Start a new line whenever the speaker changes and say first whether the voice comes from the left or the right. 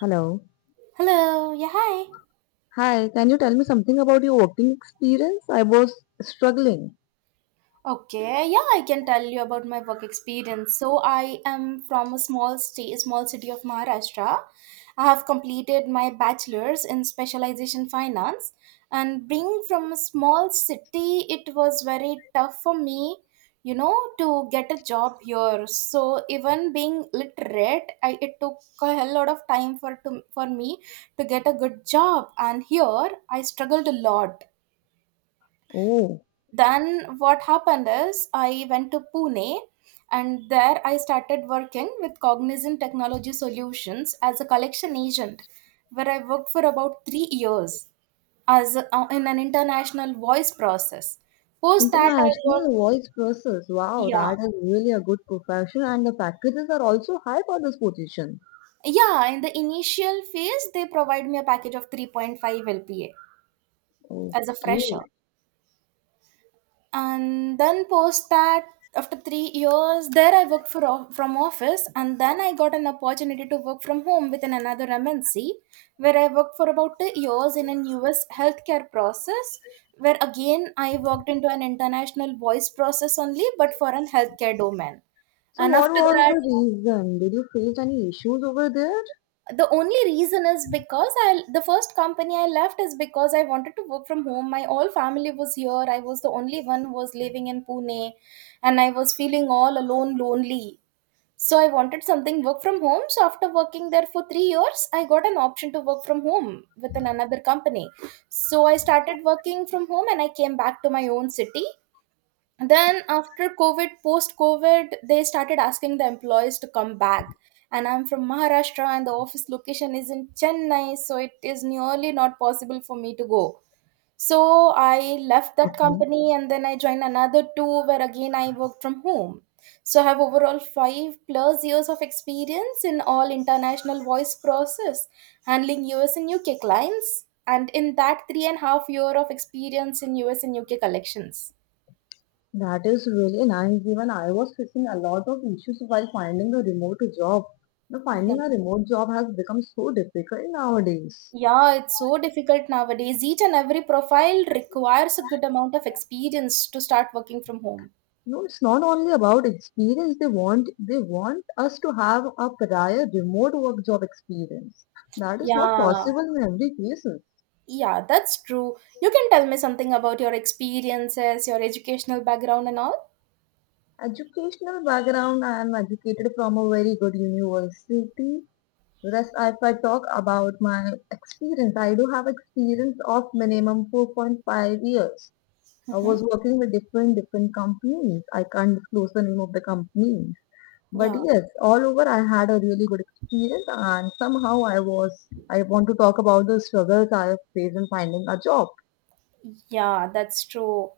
left: Hello.
right: Hello, yeah, hi.
left: Hi, can you tell me something about your working experience? I was struggling.
right: Okay, yeah, I can tell you about my work experience. So I am from a small state, small city of Maharashtra. I have completed my bachelor's in specialization finance, and being from a small city, it was very tough for me, to get a job here. So even being literate, it took a hell lot of time for me to get a good job, and here I struggled a lot.
left: Oh,
right: Then what happened is I went to Pune, and there I started working with Cognizant Technology Solutions as a collection agent where I worked for about 3 years as a, in an international voice process. Post that I
left: international
right: worked.
left: voice process. Wow,
right: Yeah,
left: that is really a good profession, and the packages are also high for this position.
right: yeah, in the initial phase they provide me a package of 3.5 lpa as a fresher.
left: Okay.
right: And then post that, after 3 years there I worked from office, and then I got an opportunity to work from home within another MNC where I worked for about 2 years in an US healthcare process, where again I worked into an international voice process only, but for an healthcare domain.
left: So,
right: And
left: what
right: after
left: was
right: that,
left: the reason? Did you face any issues over there?
right: the only reason is because I the first company I left is because I wanted to work from home. My all family was here, I was the only one who was living in Pune, and I was feeling all alone lonely. So I wanted something work from home. So after working there for 3 years, I got an option to work from home with an another company. So I started working from home, and I came back to my own city. Then after COVID, post COVID, they started asking the employees to come back, and I'm from Maharashtra and the office location is in Chennai, so it is nearly not possible for me to go. So I left that
left: Okay.
right: company, and then I joined another two where again I worked from home. So I have overall 5 plus years of experience in all international voice process, handling US and UK clients, and in that 3.5 year of experience in US and UK collections.
left: That is really nice. Even I was facing a lot of issues while finding a remote job. Now,
right: Yeah.
left: finding a remote job has become so difficult nowadays.
right: Yeah, it's so difficult nowadays. Each and every profile requires a good amount of experience to start working from home.
left: No, it's not only about experience. They want us to have a prior remote work job experience. That is not
right: Yeah,
left: possible in every case.
right: yeah, that's true. You can tell me something about your experiences, your educational background, and all.
left: Educational background, I am educated from a very good university. Whereas if I talk about my experience, I do have experience of minimum 4.5 years. I
right: Mm-hmm.
left: was working with different different companies. I can't disclose the name of the company. But
right: Yeah,
left: yes, all over I had a really good experience and somehow I want to talk about the struggles I have faced in finding a job.
right: yeah, that's true.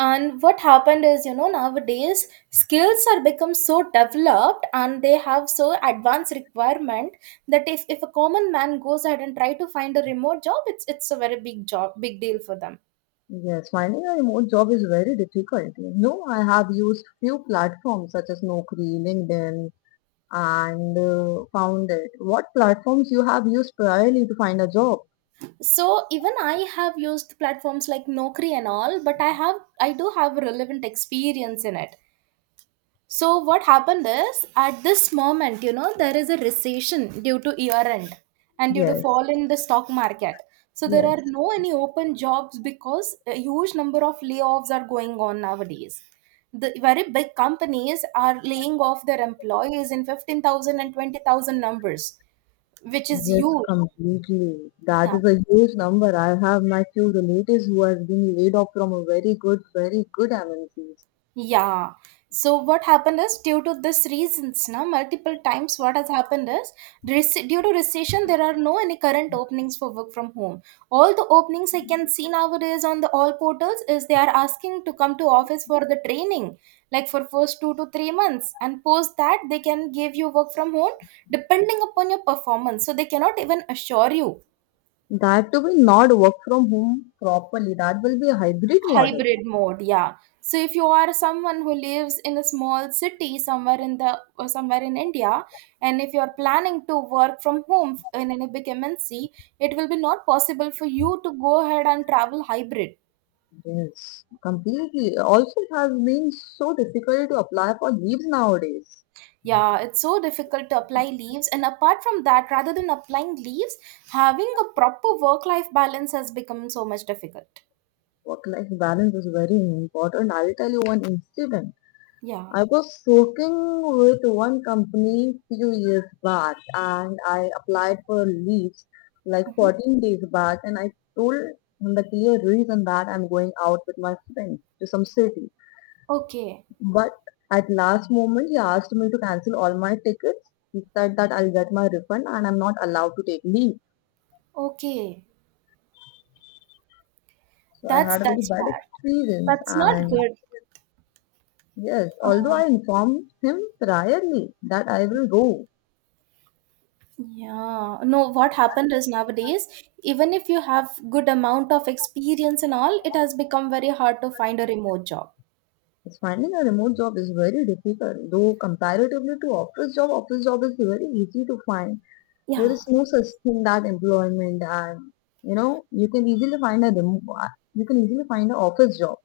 right: And what happened is, nowadays skills are become so developed and they have so advanced requirement that if a common man goes ahead and try to find a remote job, it's a very big job, big deal for them.
left: Yes, finding a remote job is very difficult. You know, I have used few platforms such as Naukri, LinkedIn and found it. What platforms you have used priorly to find a job?
right: So even I have used platforms like Nokri and all, but I do have relevant experience in it. So what happened is, at this moment, there is a recession due to year end, and due to
left: Yes,
right: fall in the stock market. So there
left: yes,
right: are no any open jobs because a huge number of layoffs are going on nowadays. The very big companies are laying off their employees in 15000 and 20000 numbers, which is
left: yes,
right: huge.
left: completely. That
right: Yeah,
left: is a huge number. I have my few relatives who has been laid off from a very good, very good MNCs.
right: yeah. So what happened is due to this reasons, now multiple times what has happened is, due to recession there are no any current openings for work from home. All the openings I can see nowadays on the all portals is they are asking to come to office for the training, like for first 2 to 3 months, and post that they can give you work from home depending upon your performance. So they cannot even assure you.
left: That will not work from home properly. That will be a hybrid model.
right: Hybrid mode, yeah. So if you are someone who lives in a small city somewhere in the or somewhere in India, and if you are planning to work from home in any big MNC, it will be not possible for you to go ahead and travel hybrid.
left: Yes. Completely. Also, it has been so difficult to apply for leaves nowadays.
right: Yeah, it's so difficult to apply leaves, and apart from that, rather than applying leaves, having a proper work life balance has become so much difficult.
left: Work-life balance is very important. I'll tell you one incident.
right: Yeah.
left: I was working with one company few years back and I applied for leaves like
right: Mhm.
left: 14 days back and I told him the clear reason that I'm going out with my friends to some city.
right: Okay.
left: But at last moment, he asked me to cancel all my tickets. He said that I'll get my refund and I'm not allowed to take leave.
right: Okay.
left: So I
right: that's
left: had a very
right: that's
left: bad
right: bad.
left: experience.
right: That's not
left: And
right: good.
left: yes, although I
right: Ah.
left: informed him priorly that I will go.
right: Yeah. No, what happened is nowadays, even if you have good amount of experience and all, it has become very hard to find a remote job.
left: Yes, finding a remote job is very difficult. Though comparatively to office job is very easy to find. There
right: Yeah,
left: is no
right: it's
left: such
right: easy.
left: thing that employment and you know you can easily find a remo- you can easily find an office job.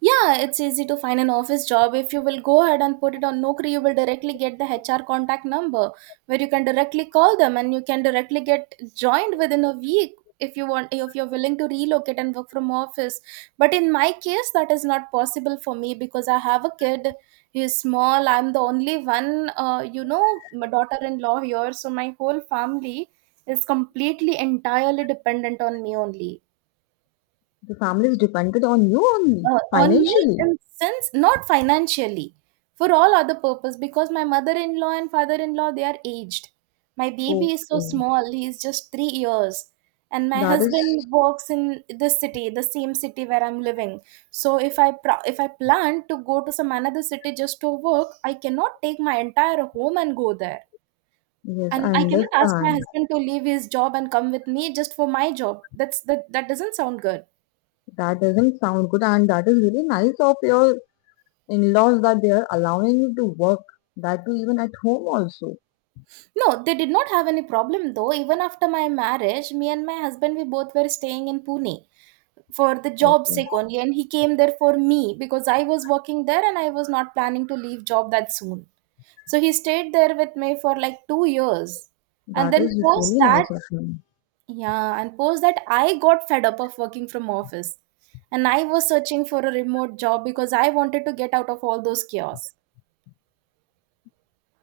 right: Yeah, it's easy to find an office job. If you will go ahead and put it on Naukri, you will directly get the HR contact number where you can directly call them and you can directly get joined within a week, if you're willing to relocate and work from office. But in my case that is not possible for me because I have a kid. He's small. I'm the only one my daughter-in-law here, so my whole family is completely entirely dependent on me only.
left: The family is dependent on you only
right: On me in
left: financially.
right: sense not financially, for all other purpose because my mother-in-law and father-in-law they are aged. My baby is so
left: Okay,
right: small, he is just 3 years. And my
left: that is
right: husband works in this city, the same city where I'm living. So if I plan to go to some another city just to work, I cannot take my entire home and go there.
left: yes,
right: And
left: I
right: I cannot ask my
left: understand.
right: husband to leave his job and come with me just for my job. That doesn't sound good.
left: That doesn't sound good, and that is really nice of your in-laws that they are allowing you to work that too even at home also.
right: No, they did not have any problem though. Even after my marriage, me and my husband, we both were staying in Pune for the job
left: Okay,
right: sake only. And he came there for me because I was working there and I was not planning to leave job that soon. So he stayed there with me for like 2 years. And
left: that is
right: then post
left: really
right: that,
left: nice of you.
right: yeah, and post that, I got fed up of working from office. And I was searching for a remote job because I wanted to get out of all those chaos.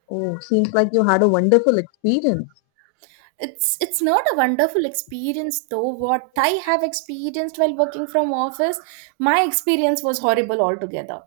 left: Oh, seems like you had a wonderful experience.
right: It's not a wonderful experience though. What I have experienced while working from office, my experience was horrible altogether.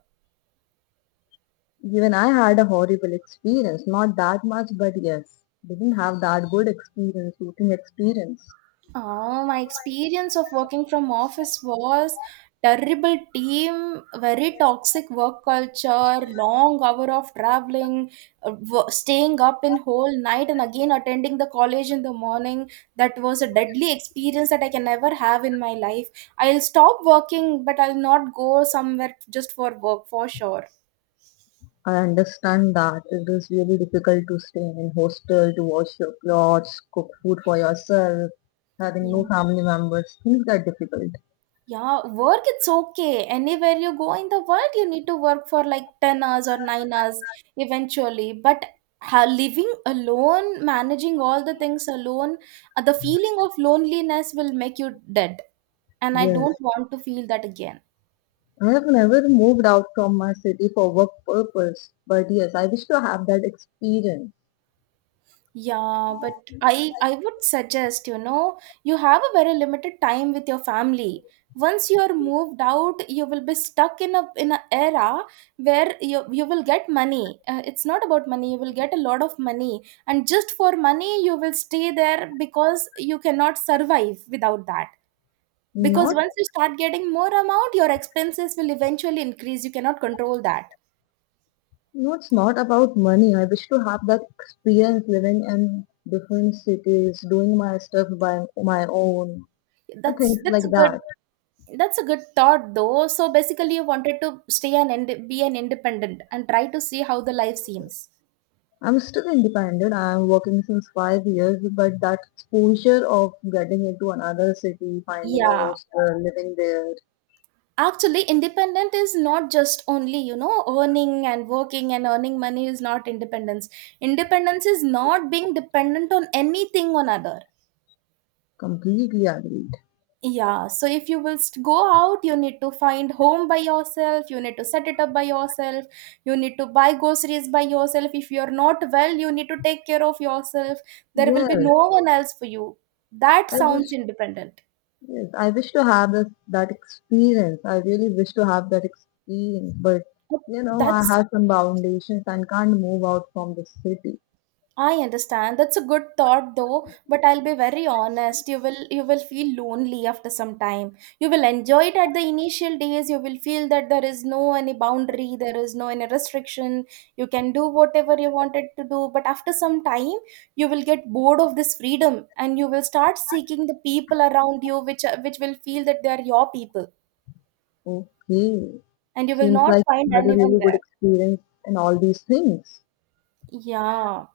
left: Even I had a horrible experience, not that much, but yes, didn't have that good experience, shooting experience.
right: Oh, my experience of working from office was terrible team, very toxic work culture, long hour of traveling, staying up in whole night and again attending the college in the morning. That was a deadly experience that I can never have in my life. I'll stop working, but I'll not go somewhere just for work for sure.
left: I understand that it is really difficult to stay in hostel, to wash your clothes, cook food for yourself, having
right: Yeah.
left: no family members. Things are difficult.
right: Yeah, work it's okay. Anywhere you go in the world, you need to work for like 10 hours or 9 hours eventually. But living alone, managing all the things alone, the feeling of loneliness will make you dead. And I
left: Yes.
right: don't want to feel that again.
left: I have never moved out from my city for work purpose, but yes, I wish to have that experience.
right: Yeah, but I would suggest, you have a very limited time with your family. Once you are moved out, you will be stuck in a era where you will get money. It's not about money, you will get a lot of money. And just for money, you will stay there because you cannot survive without that. Because
left: Not,
right: once you start getting more amount, your expenses will eventually increase. You cannot control that.
left: No, it's not about money. I wish to have that experience living in different cities, doing my stuff by my own, and
right: That's
left: things
right: that's
left: like
right: a good
left: that.
right: That's a good thought though. So basically you wanted to stay and be an independent and try to see how the life seems.
left: I'm still independent. I'm working since 5 years, but that exposure of getting into another city, finding a
right: Yeah.
left: hostel, living there,
right: Actually, independent is not just only, earning and working and earning money is not independence. Independence is not being dependent on anything on other.
left: completely agreed.
right: Yeah, so if you will go out, you need to find home by yourself, you need to set it up by yourself, you need to buy groceries by yourself. If you're not well, you need to take care of yourself. There will
left: Yes,
right: be no one else for you. That
left: I
right: sounds
left: wish
right: independent.
left: Yes, I wish to have this, that experience. I really wish to have that experience, but I
right: That's
left: have some foundations and can't move out from the city.
right: I understand. That's a good thought though, but I'll be very honest. You will feel lonely after some time. You will enjoy it at the initial days. You will feel that there is no any boundary, there is no any restriction. You can do whatever you wanted to do, but after some time, you will get bored of this freedom, and you will start seeking the people around you which will feel that they are your people,
left: Okay,
right: and you will
left: seems
right: not
left: like
right: find
left: you had a
right: anyone
left: really good
right: there.
left: experience in all these things.
right: Yeah.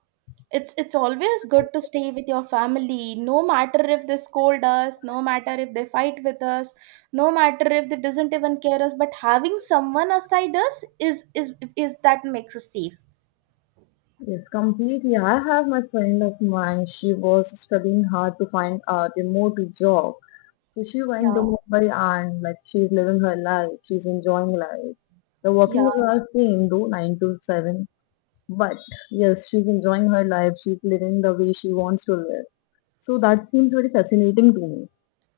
right: It's always good to stay with your family, no matter if they scold us, no matter if they fight with us, no matter if they doesn't even care us, but having someone aside us is that makes us safe.
left: Yes, completely. I have my friend of mine. She was studying hard to find a remote job. So she went
right: Yeah.
left: to Mumbai and like she's living her life. She's enjoying life. The
right: Yeah.
left: working hours are same though, 9 to 7. But yes, she's enjoying her life. She's living the way she wants to live. So that seems very fascinating to me.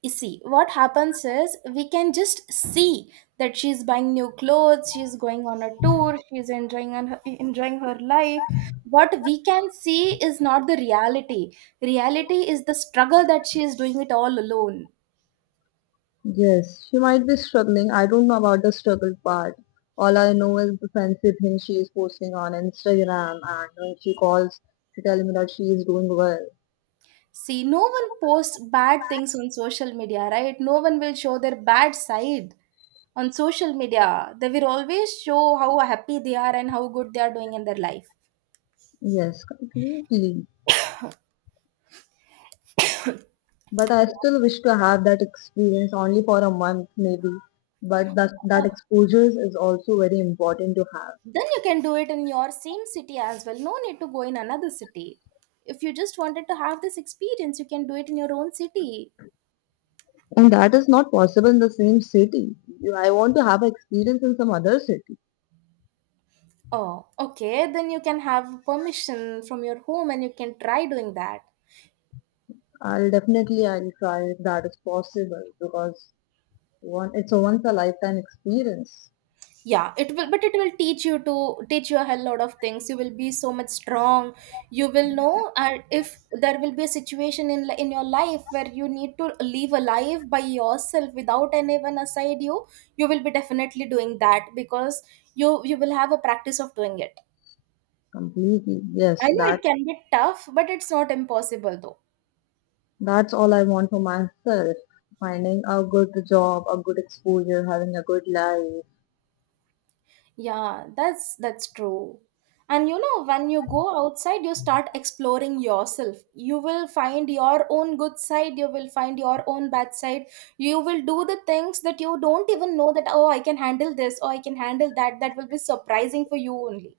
right: You see, what happens is we can just see that she's buying new clothes, she's going on a tour, she's enjoying on her, enjoying her life. What we can see is not the reality. Reality is the struggle that she is doing it all alone.
left: Yes, she might be struggling. I don't know about the struggle part. All I know is the fancy thing she is posting on Instagram, and when she calls, she tells me that she is doing well.
right: See, no one posts bad things on social media, right? No one will show their bad side on social media. They will always show how happy they are and how good they are doing in their life.
left: Yes, completely. But I still wish to have that experience only for a month, maybe. But that
right: Oh,
left: exposure is also very important to have.
right: then you can do it in your same city as well. No need to go in another city. If you just wanted to have this experience, you can do it in your own city.
left: And that is not possible in the same city. I want to have experience in some other city.
right: Oh, okay. Then you can have permission from your home and you can try doing that.
left: I'll try if that is possible because one it's a once a lifetime experience.
right: Yeah, it will, but it will teach you a hell lot of things. You will be so much strong. You will know, and if there will be a situation in your life where you need to live a life by yourself without anyone aside you, you will be definitely doing that because you will have a practice of doing it.
left: Completely.
right: I
left: Yes,
right: know
left: that
right: it can be tough, but it's not impossible though.
left: that's all I want for myself. Finding a good job, a good exposure, having a good life.
right: Yeah, that's true. And when you go outside, you start exploring yourself. You will find your own good side, you will find your own bad side. You will do the things that you don't even know that oh, I can handle this or I can handle that. That will be surprising for you only.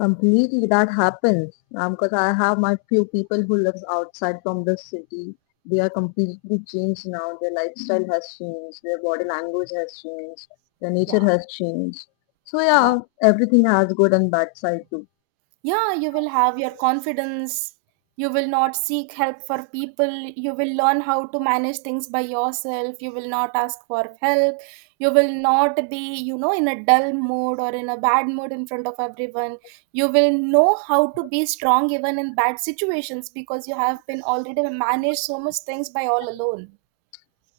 left: Completely, that happens because I have my few people who lives outside from the city. They are completely changed now. Their lifestyle has changed. Their body language has changed. Their
right: Yeah,
left: nature has changed. So
right: yeah.
left: yeah, everything has good and bad side too.
right: Yeah, you will have your confidence. You will not seek help for people. You will learn how to manage things by yourself. You will not ask for help. You will not be in a dull mood or in a bad mood in front of everyone. You will know how to be strong even in bad situations because you have been already managed so much things by all alone.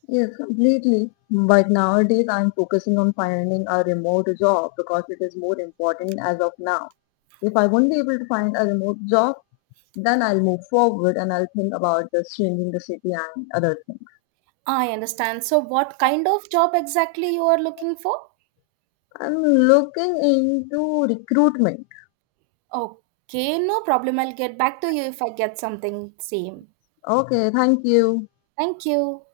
left: Yes, completely. But nowadays, I'm focusing on finding a remote job because it is more important as of now. If I won't be able to find a remote job, then I'll move forward and I'll think about this changing the city and other things.
right: I understand. So, what kind of job exactly you are looking for?
left: I'm looking into recruitment.
right: Okay, no problem. I'll get back to you if I get something same.
left: Okay, thank you.
right: Thank you.